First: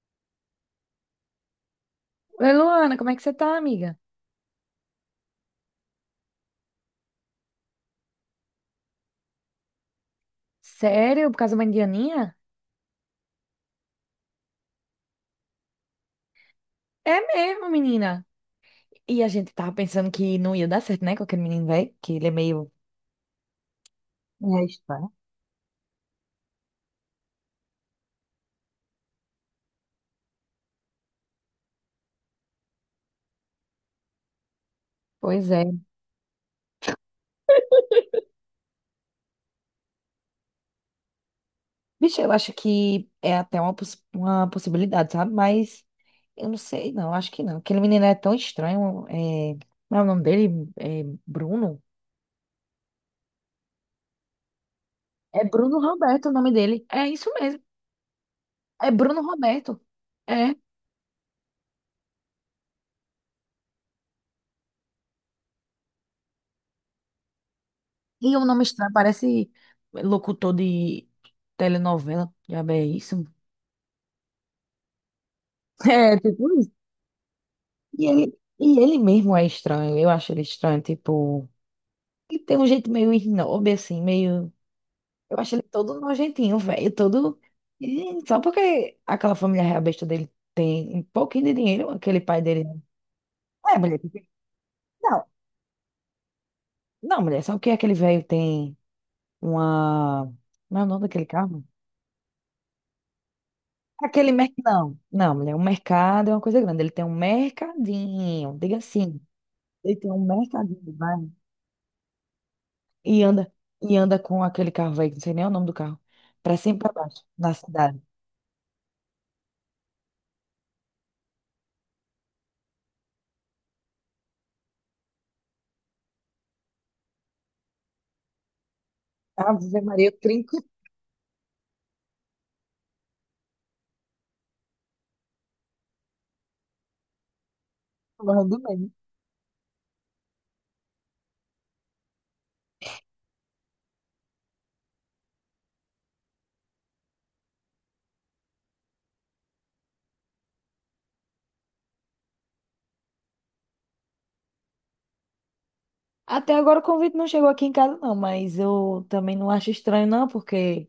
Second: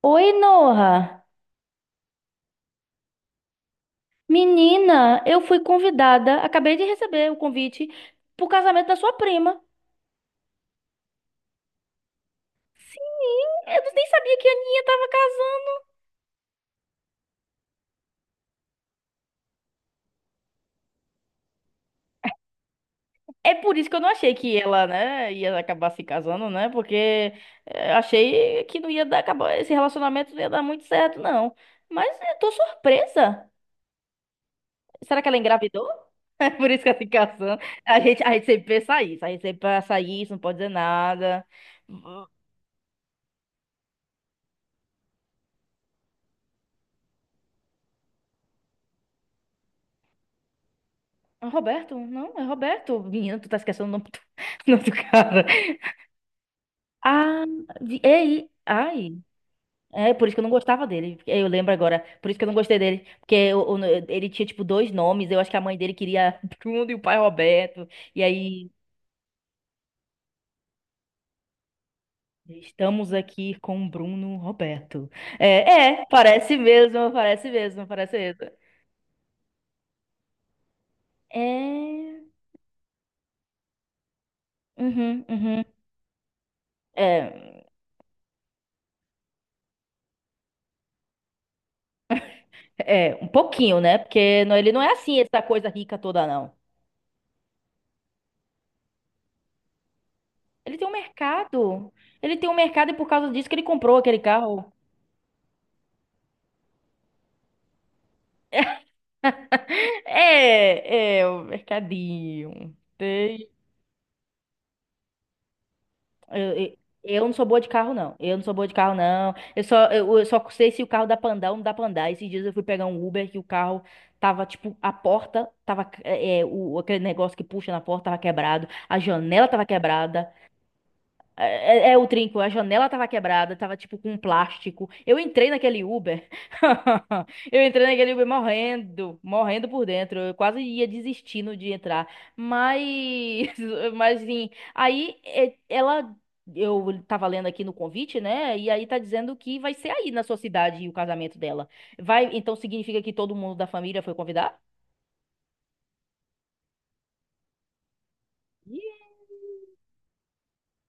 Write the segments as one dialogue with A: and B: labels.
A: Oi, Noah.
B: Oi, Luana, como é que você tá, amiga?
A: Menina, eu fui convidada, acabei de receber o convite pro casamento da sua prima.
B: Sério? Por causa da Indianinha?
A: Sim, eu nem sabia que a Aninha tava casando.
B: É mesmo, menina. E a gente tava pensando que não ia dar certo, né, com aquele menino velho, que ele é meio.
A: É por isso que eu não achei que
B: É
A: ela,
B: estranho.
A: né, ia acabar se casando, né? Porque achei que não ia dar, acabar, esse relacionamento não ia dar muito certo, não. Mas eu tô surpresa. Será que ela
B: Pois é.
A: engravidou? É por isso que ela se casando. A gente sempre pensa isso, a gente sempre pensa isso, não pode dizer nada.
B: Bicho, eu acho que é até uma possibilidade, sabe? Mas eu não sei, não, acho que não. Aquele menino é tão estranho. É. Como é o nome dele? É
A: É o
B: Bruno?
A: Roberto? Não, é Roberto. Menina, tu tá esquecendo o nome do, o nome do
B: É
A: cara.
B: Bruno Roberto o nome dele. É isso
A: Ah,
B: mesmo.
A: ei,
B: É
A: ai.
B: Bruno Roberto.
A: É, por isso que eu não
B: É.
A: gostava dele. Eu lembro agora. Por isso que eu não gostei dele. Porque ele tinha, tipo, dois nomes. Eu acho que a mãe dele queria Bruno e o pai Roberto. E
B: E um nome
A: aí,
B: estranho, parece locutor de telenovela. Já é
A: estamos
B: isso.
A: aqui com Bruno Roberto. É,
B: É,
A: parece
B: tipo isso.
A: mesmo, parece mesmo,
B: E
A: parece
B: ele,
A: mesmo.
B: e ele mesmo é estranho. Eu acho ele estranho, tipo.
A: É.
B: Ele tem um jeito meio snob, assim, meio.
A: Uhum,
B: Eu acho ele
A: uhum.
B: todo nojentinho, velho. Todo.
A: É,
B: E só porque aquela família real besta dele tem um pouquinho de dinheiro, aquele pai dele.
A: é, um
B: É,
A: pouquinho, né?
B: mulher.
A: Porque não, ele não é assim,
B: Não,
A: essa coisa rica toda, não.
B: não, mulher. Só que aquele velho tem uma.
A: Ele
B: Não é
A: tem
B: o
A: um
B: nome daquele carro?
A: mercado. Ele tem um mercado e por causa disso que ele comprou aquele
B: Aquele
A: carro.
B: mercado. Não, não, mulher, o mercado é uma coisa grande. Ele tem um mercadinho, diga assim. Ele tem um mercadinho de
A: É,
B: bairro
A: o mercadinho.
B: e
A: Tem.
B: anda com aquele carro velho, que não sei nem o nome do carro,
A: Eu,
B: pra cima
A: eu-
B: e pra
A: eu
B: baixo,
A: não sou
B: na
A: boa de carro,
B: cidade.
A: não. Eu não sou boa de carro, não. Eu só sei se o carro dá pra andar ou não dá pra andar. Esses dias eu fui pegar um Uber que o carro tava, tipo, a porta tava, aquele negócio que puxa na porta tava quebrado, a janela tava
B: Ave Maria, eu
A: quebrada.
B: trinco e
A: É o trinco, a janela tava quebrada, tava tipo com plástico. Eu entrei naquele Uber. Eu entrei naquele Uber
B: pulo do meio.
A: morrendo, morrendo por dentro. Eu quase ia desistindo de entrar. Mas, mas enfim, aí é, ela. Eu tava lendo aqui no convite, né? E aí tá dizendo que vai ser aí na sua cidade o casamento dela. Vai, então significa que todo mundo da família foi convidado?
B: Até agora o convite não chegou aqui em casa, não, mas eu também não acho estranho, não, porque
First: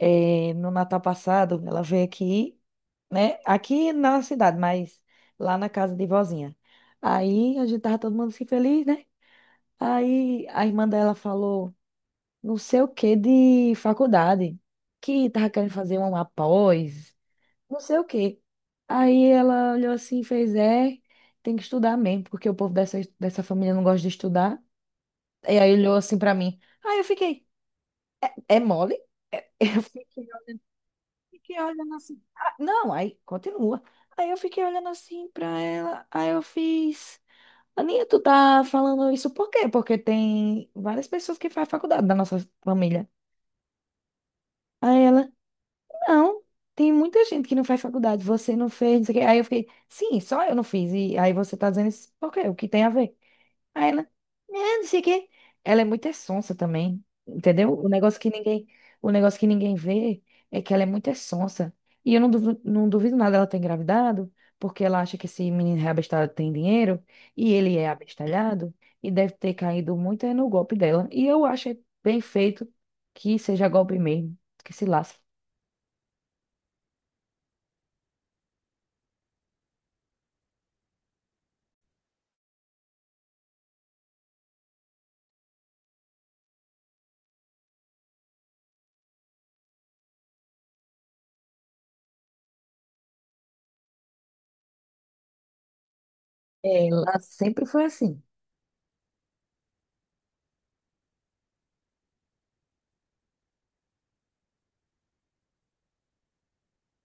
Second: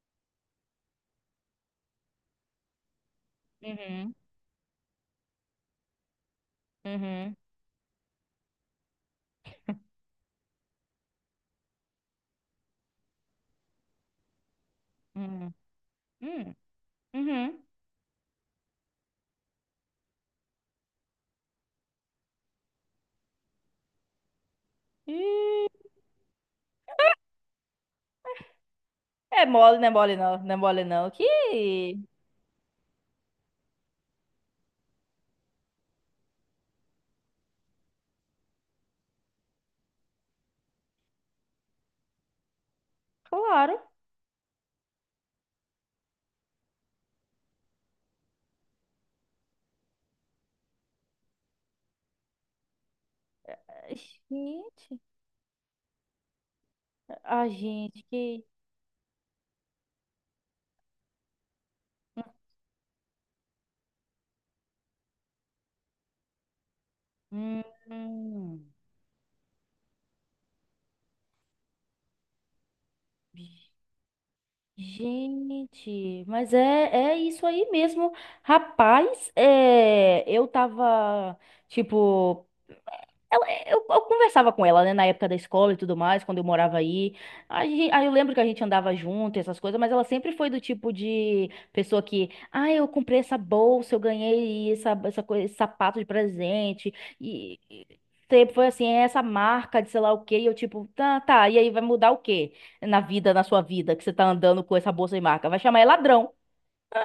B: no Natal passado ela veio aqui, né? Aqui
A: Uhum,
B: na cidade, mas lá na casa de vozinha.
A: uhum,
B: Aí a gente tava todo mundo assim feliz, né? Aí a irmã dela falou, não sei o que de faculdade, que tava
A: uhum,
B: querendo fazer uma
A: uhum,
B: pós,
A: uhum.
B: não sei o que. Aí ela olhou assim e fez, é, tem que estudar mesmo, porque o povo dessa família não gosta de estudar. E
A: Ih,
B: aí olhou assim pra mim. Aí eu fiquei, é mole?
A: é
B: É.
A: mole,
B: Eu
A: não é mole
B: fiquei,
A: não, não é mole não. Que,
B: fiquei olhando assim. "Ah, não, aí continua. Aí eu fiquei olhando assim pra ela. Aí eu fiz. Aninha, tu tá falando isso por quê? Porque tem várias pessoas que fazem faculdade da nossa família.
A: claro.
B: Aí ela, não, tem muita gente que não faz faculdade, você não fez, não sei o quê. Aí eu fiquei, sim, só eu não fiz. E aí você tá dizendo isso por quê? O que tem a ver? Aí ela, né, não
A: Gente,
B: sei o quê. Ela é muito é sonsa também,
A: a
B: entendeu? O
A: gente
B: negócio que
A: que...
B: ninguém, o negócio que ninguém vê é que ela é muito é sonsa. E eu não duvido, não duvido nada ela ter engravidado, porque ela acha que esse menino reabestalhado tem dinheiro, e
A: Hum,
B: ele é abestalhado, e deve ter caído muito é no golpe dela. E eu acho é bem feito que seja golpe mesmo, que se lasque.
A: gente, mas é isso aí mesmo. Rapaz, eu tava, tipo, ela, eu conversava com ela, né, na época da escola e tudo mais, quando eu morava aí. Aí, eu lembro que a gente andava junto, e essas coisas, mas ela sempre foi do tipo de pessoa que, ah, eu comprei essa bolsa, eu ganhei essa coisa, esse sapato de presente,
B: Ela
A: e,
B: sempre foi
A: e
B: assim.
A: sempre foi assim, "É essa marca de sei lá o quê, e eu tipo, tá, tá, e aí vai mudar o quê na vida, na sua vida, que você tá andando com essa bolsa de marca? Vai chamar é ladrão,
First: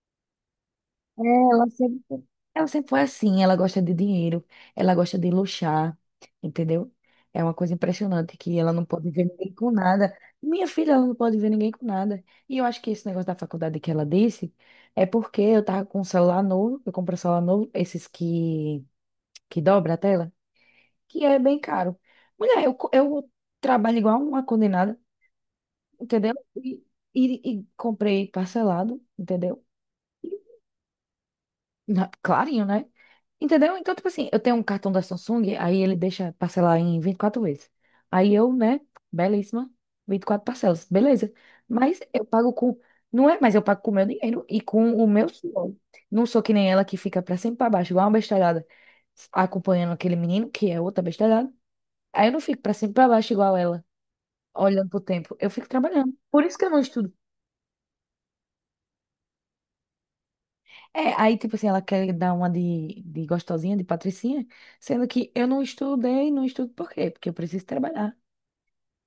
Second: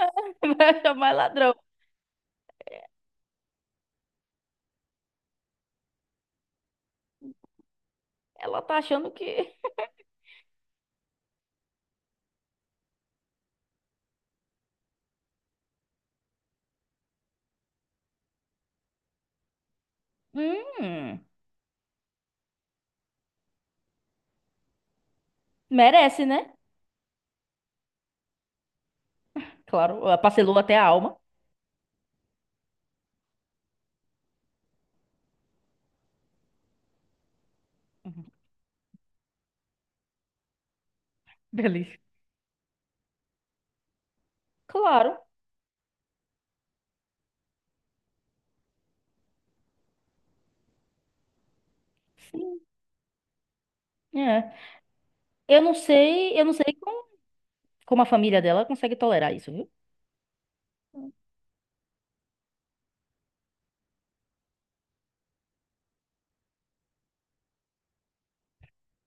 A: vai chamar é
B: É,
A: ladrão.
B: ela sempre foi assim, ela gosta de dinheiro, ela gosta de luxar, entendeu? É uma coisa impressionante que
A: Ela
B: ela
A: tá
B: não
A: achando
B: pode
A: que,
B: ver ninguém com nada. Minha filha, ela não pode ver ninguém com nada. E eu acho que esse negócio da faculdade que ela disse é porque eu tava com um celular novo, eu comprei um celular novo, esses que dobra a tela,
A: hum,
B: que é bem caro. Mulher, eu trabalho igual uma condenada,
A: merece,
B: entendeu?
A: né?
B: E comprei parcelado, entendeu?
A: Claro, ela parcelou até a alma.
B: Na- Clarinho, né? Entendeu? Então, tipo assim, eu tenho um cartão da Samsung, aí ele deixa parcelar em 24 vezes.
A: Uhum.
B: Aí eu, né, belíssima, 24 parcelas, beleza.
A: Delícia.
B: Mas eu pago com. Não é, mas eu pago com o meu dinheiro e com o
A: Claro,
B: meu suor. Não sou que nem ela que fica pra sempre pra baixo, igual uma bestalhada, acompanhando aquele menino, que é outra bestalhada. Aí eu não
A: sim,
B: fico pra sempre pra baixo igual ela,
A: é.
B: olhando pro tempo. Eu fico trabalhando. Por
A: Eu não
B: isso que eu
A: sei
B: não
A: como,
B: estudo.
A: como a família dela consegue tolerar isso, viu?
B: É, aí, tipo assim, ela quer dar uma de gostosinha, de patricinha, sendo que eu não estudei, não estudo por quê? Porque eu preciso trabalhar.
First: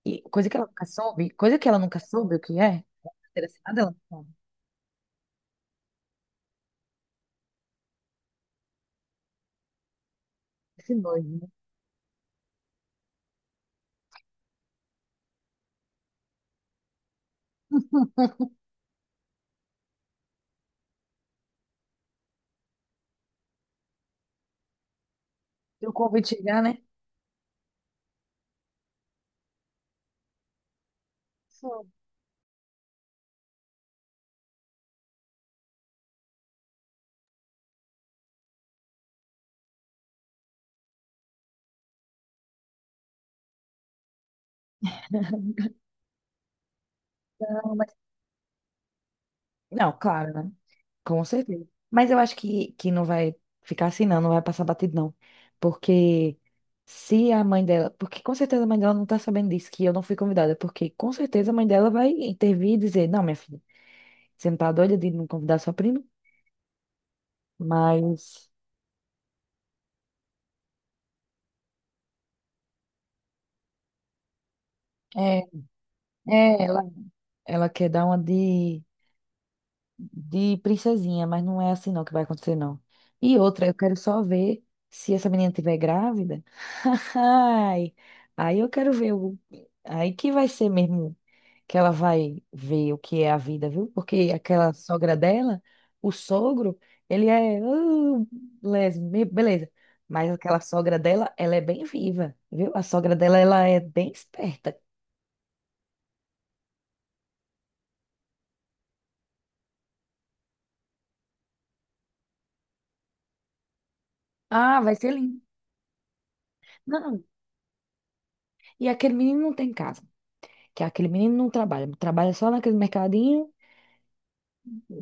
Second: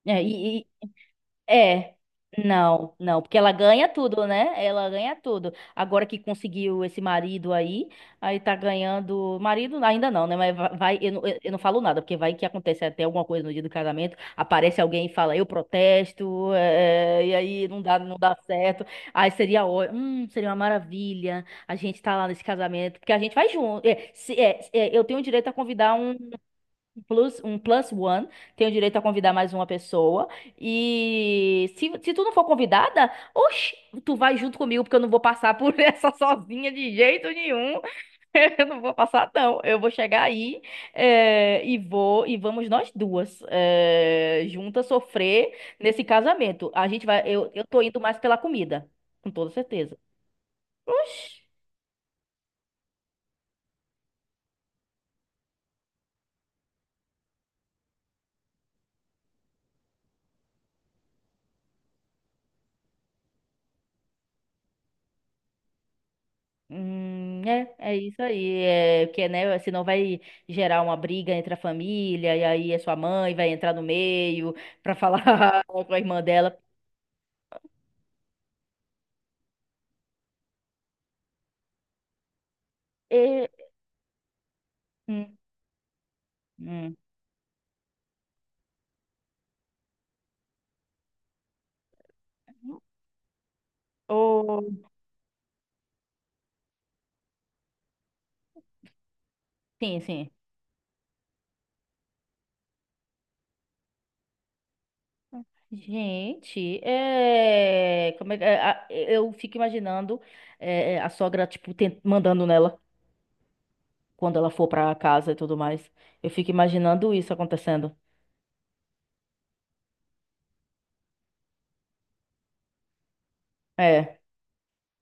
A: É,
B: E coisa que
A: e-
B: ela nunca soube, coisa que ela
A: É.
B: nunca soube o que é,
A: Não, não, porque
B: carteira
A: ela
B: assinada,
A: ganha
B: ela não
A: tudo,
B: sabe.
A: né? Ela ganha tudo. Agora que conseguiu esse marido aí, aí tá ganhando. Marido ainda não, né? Mas
B: Esse
A: vai, eu, não-
B: doido,
A: eu
B: né?
A: eu não falo nada, porque vai que acontece até alguma coisa no dia do casamento, aparece alguém e fala, eu protesto, e aí não dá, não dá certo. Aí seria, seria uma maravilha a gente tá lá nesse casamento, porque a gente vai junto. Eu tenho o direito a
B: Se o
A: convidar
B: convite chegar, né?
A: um plus one, tenho direito a convidar mais uma pessoa. E
B: Sou.
A: se tu não for convidada, oxi, tu vai junto comigo, porque eu não vou passar por essa sozinha de jeito nenhum. Eu não vou passar, não. Eu vou chegar aí, e vou, e vamos nós duas, juntas sofrer nesse casamento. A gente vai, eu
B: Não,
A: tô
B: mas.
A: indo mais pela comida, com toda
B: Não,
A: certeza.
B: claro, né? Com
A: Oxi.
B: certeza. Mas eu acho que não vai ficar assim, não, não vai passar batido, não. Porque se a mãe dela. Porque com certeza a mãe dela não tá sabendo disso, que eu não fui convidada. Porque com certeza a mãe dela vai intervir e dizer: Não, minha filha. Você não tá doida de não convidar sua prima?
A: É isso
B: Mas
A: aí. É, porque, né, senão vai gerar uma briga entre a família, e aí a sua mãe vai entrar no meio pra
B: é,
A: falar com a irmã dela.
B: é ela, ela quer dar uma de princesinha, mas não é assim não que vai acontecer, não. E
A: E,
B: outra, eu quero só ver se essa
A: hum,
B: menina tiver grávida.
A: hum.
B: Ai, aí eu quero ver o, aí que vai ser mesmo que ela vai ver o que é a vida, viu? Porque
A: Oh,
B: aquela sogra dela, o sogro, ele é les- be- beleza.
A: sim, sim.
B: Mas aquela sogra dela, ela é bem viva, viu? A sogra dela, ela é bem esperta.
A: Gente, como é, eu fico imaginando a sogra, tipo, mandando nela quando ela for
B: Ah,
A: pra
B: vai ser
A: casa e
B: lindo.
A: tudo mais. Eu fico imaginando
B: Não,
A: isso acontecendo.
B: e aquele menino não tem casa, que aquele menino não trabalha, trabalha só naquele mercadinho,
A: É.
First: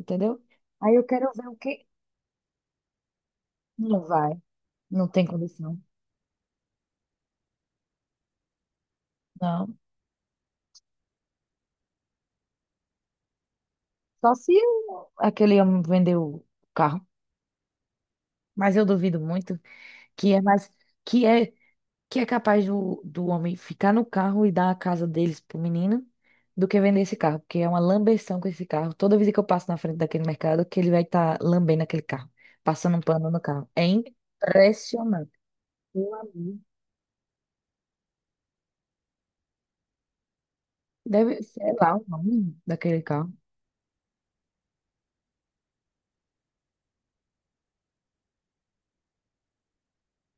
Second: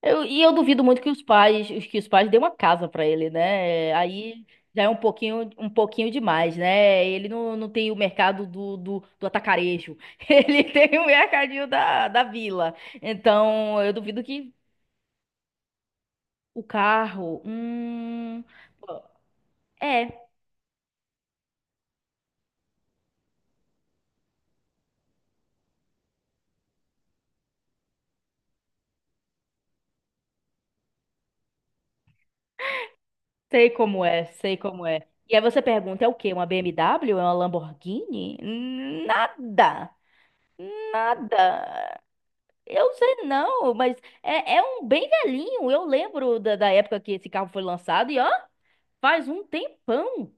A: E eu duvido
B: Aí
A: muito
B: eu
A: que os
B: quero ver o
A: pais,
B: que
A: que os pais dêem uma casa pra ele, né?
B: não vai,
A: Aí já é
B: não tem
A: um
B: condição.
A: pouquinho demais, né? Ele não, não tem o mercado do
B: Não.
A: atacarejo. Ele tem o mercadinho da vila. Então, eu duvido
B: Só se
A: que
B: o- aquele homem vender o
A: o
B: carro,
A: carro,
B: mas eu
A: pô,
B: duvido muito.
A: é,
B: Que é mais que é que é capaz do homem ficar no carro e dar a casa deles pro menino do que vender esse carro, porque é uma lambeção com esse carro. Toda vez que eu passo na frente daquele mercado, que ele vai estar lambendo aquele carro, passando um pano no carro.
A: sei
B: É
A: como é, sei como é.
B: impressionante.
A: E aí você pergunta, é o
B: Meu
A: quê? Uma
B: amigo.
A: BMW? É uma Lamborghini? Nada,
B: Deve ser lá
A: nada.
B: o nome
A: Eu
B: daquele
A: sei
B: carro.
A: não, mas é um bem velhinho. Eu lembro da época que esse carro foi lançado e ó, faz um tempão.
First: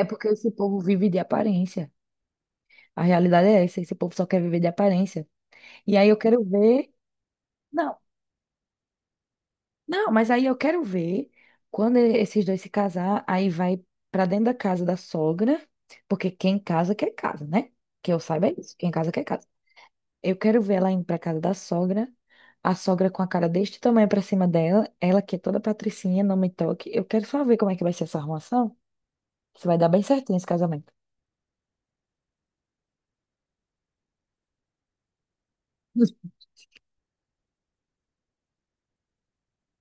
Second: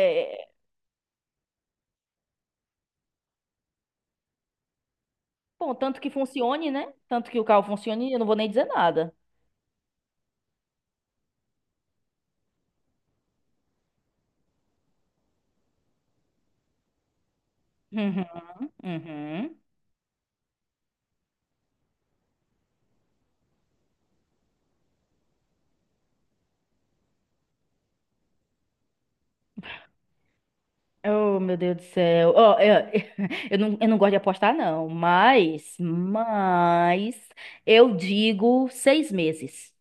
B: É porque
A: é,
B: esse povo vive de aparência. A realidade é essa, esse povo só quer viver de aparência.
A: bom,
B: E
A: tanto
B: aí
A: que
B: eu quero
A: funcione, né?
B: ver.
A: Tanto que o carro
B: Não,
A: funcione, eu não vou nem dizer nada.
B: não, mas aí eu quero ver quando esses dois se casar, aí vai pra dentro da casa da sogra, porque quem casa quer casa, né? Que eu
A: Uhum,
B: saiba é isso, quem casa quer casa.
A: uhum.
B: Eu quero ver ela indo pra casa da sogra, a sogra com a cara deste tamanho pra cima dela, ela que é toda patricinha, não me toque. Eu quero só ver como é que vai ser essa arrumação, se vai dar bem certinho esse casamento.
A: Oh, meu Deus do céu. Ó, eu, eu não gosto de apostar, não. Mas, mas, eu digo 6 meses.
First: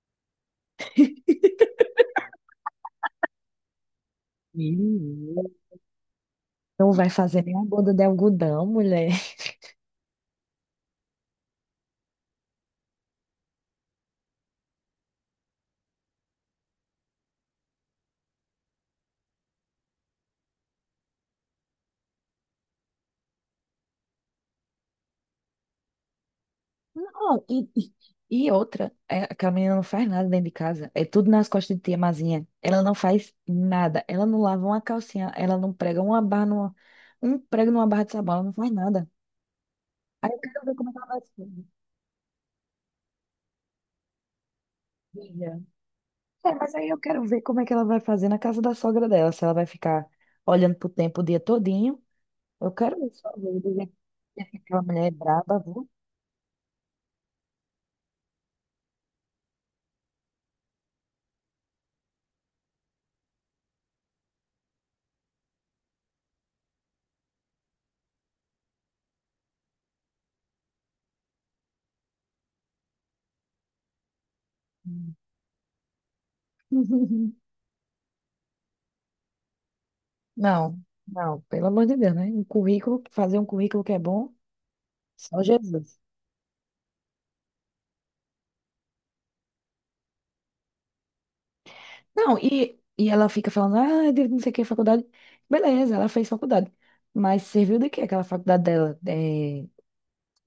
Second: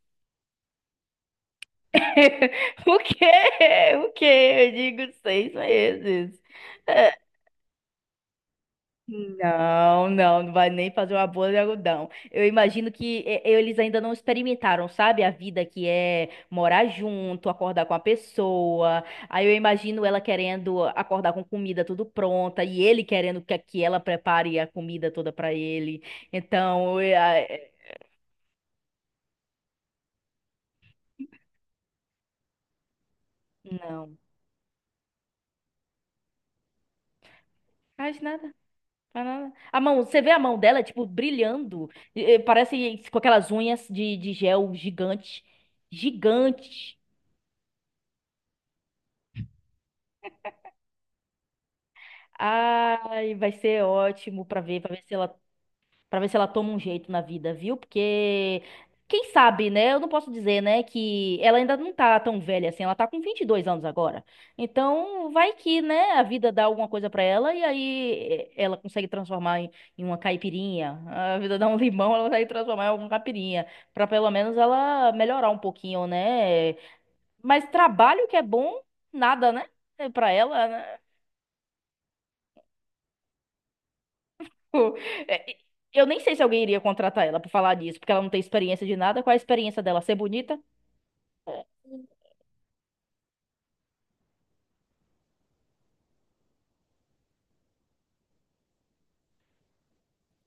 A: O quê? O quê? Eu digo
B: Menina.
A: seis meses.
B: Não vai
A: É.
B: fazer nem a boda de algodão, mulher.
A: Não, não, não vai nem fazer uma boa de algodão. Eu imagino que eles ainda não experimentaram, sabe? A vida que é morar junto, acordar com a pessoa. Aí eu imagino ela querendo acordar com comida tudo pronta e ele querendo que ela prepare a comida toda pra ele. Então,
B: Não, e, e e outra, é, aquela menina não faz nada dentro de casa. É tudo nas costas de tia Mazinha. Ela não faz nada.
A: não,
B: Ela não lava uma calcinha. Ela não prega uma barra numa, um prego numa barra de
A: faz
B: sabão. Ela
A: nada.
B: não faz nada.
A: Faz nada. A mão, você vê
B: Aí
A: a
B: eu
A: mão
B: quero ver
A: dela,
B: como é que
A: tipo,
B: ela vai fazer.
A: brilhando. Parece com aquelas unhas de gel gigante.
B: Veja. É, mas aí
A: Gigante.
B: eu quero ver como é que ela vai fazer na casa da sogra dela. Se ela vai ficar olhando pro tempo o dia todinho. Eu quero ver só
A: Ai, vai
B: ver do
A: ser
B: jeito que
A: ótimo pra ver,
B: aquela mulher é braba, viu?
A: para ver se ela toma um jeito na vida, viu? Porque quem sabe, né? Eu não posso dizer, né, que ela ainda não tá tão velha assim, ela tá com 22 anos agora. Então, vai que, né, a vida dá alguma coisa pra ela e aí ela consegue transformar em uma caipirinha. A vida dá um limão, ela consegue transformar em alguma caipirinha, pra pelo menos ela melhorar um pouquinho, né? Mas trabalho que é bom, nada, né? Pra ela,
B: Não,
A: né?
B: não, pelo amor de Deus, né? Um currículo, fazer um currículo que é bom,
A: Tipo,
B: só
A: é,
B: Jesus.
A: eu nem sei se alguém iria contratar ela pra falar disso, porque ela não tem experiência de nada. Qual é a experiência dela? Ser bonita?
B: Não, e ela fica falando, ah, de não sei o que, faculdade. Beleza, ela fez faculdade. Mas serviu de quê aquela faculdade dela? É,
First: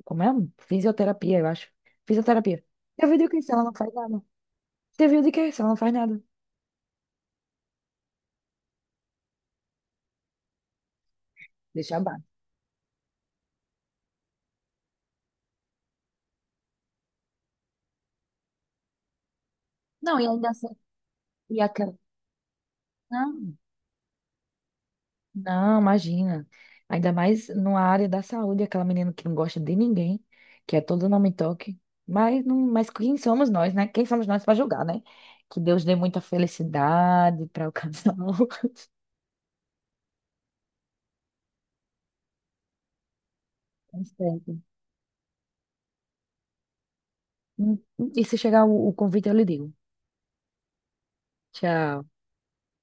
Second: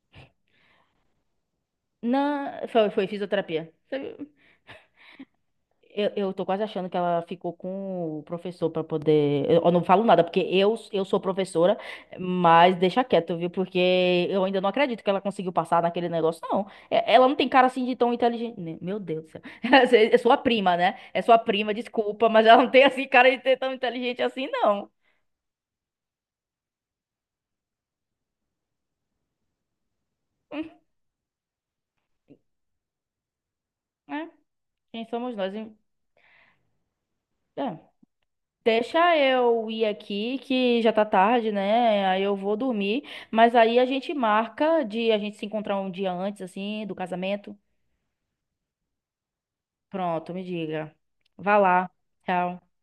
B: como é? Fisioterapia, eu acho. Fisioterapia.
A: Não, foi
B: Serviu de quê se ela
A: fisioterapia.
B: não faz nada? Serviu de quê se ela não faz
A: Eu,
B: nada?
A: eu tô quase achando que ela ficou com o professor pra poder. Eu não falo nada, porque eu sou professora,
B: Deixa abaixo.
A: mas deixa quieto, viu? Porque eu ainda não acredito que ela conseguiu passar naquele negócio, não. Ela não tem cara assim de tão inteligente. Meu Deus do céu. É
B: Não, e
A: sua
B: ainda assim,
A: prima, né? É sua
B: e
A: prima,
B: aquela.
A: desculpa, mas ela não tem assim cara de ser
B: Não.
A: tão inteligente assim, não.
B: Não, imagina. Ainda mais numa área da saúde, aquela menina que não gosta de ninguém, que é todo nome e toque. Mas, não, mas quem somos nós, né? Quem somos
A: É.
B: nós para julgar, né?
A: Quem somos nós?
B: Que Deus dê muita felicidade para o
A: É,
B: casal.
A: deixa eu ir aqui, que já tá tarde, né? Aí eu vou dormir. Mas aí a
B: Tá
A: gente
B: certo.
A: marca de a gente se encontrar um dia antes, assim, do casamento.
B: E se chegar o convite, eu lhe digo.
A: Pronto, me diga. Vá lá.
B: Tchau.
A: Tchau.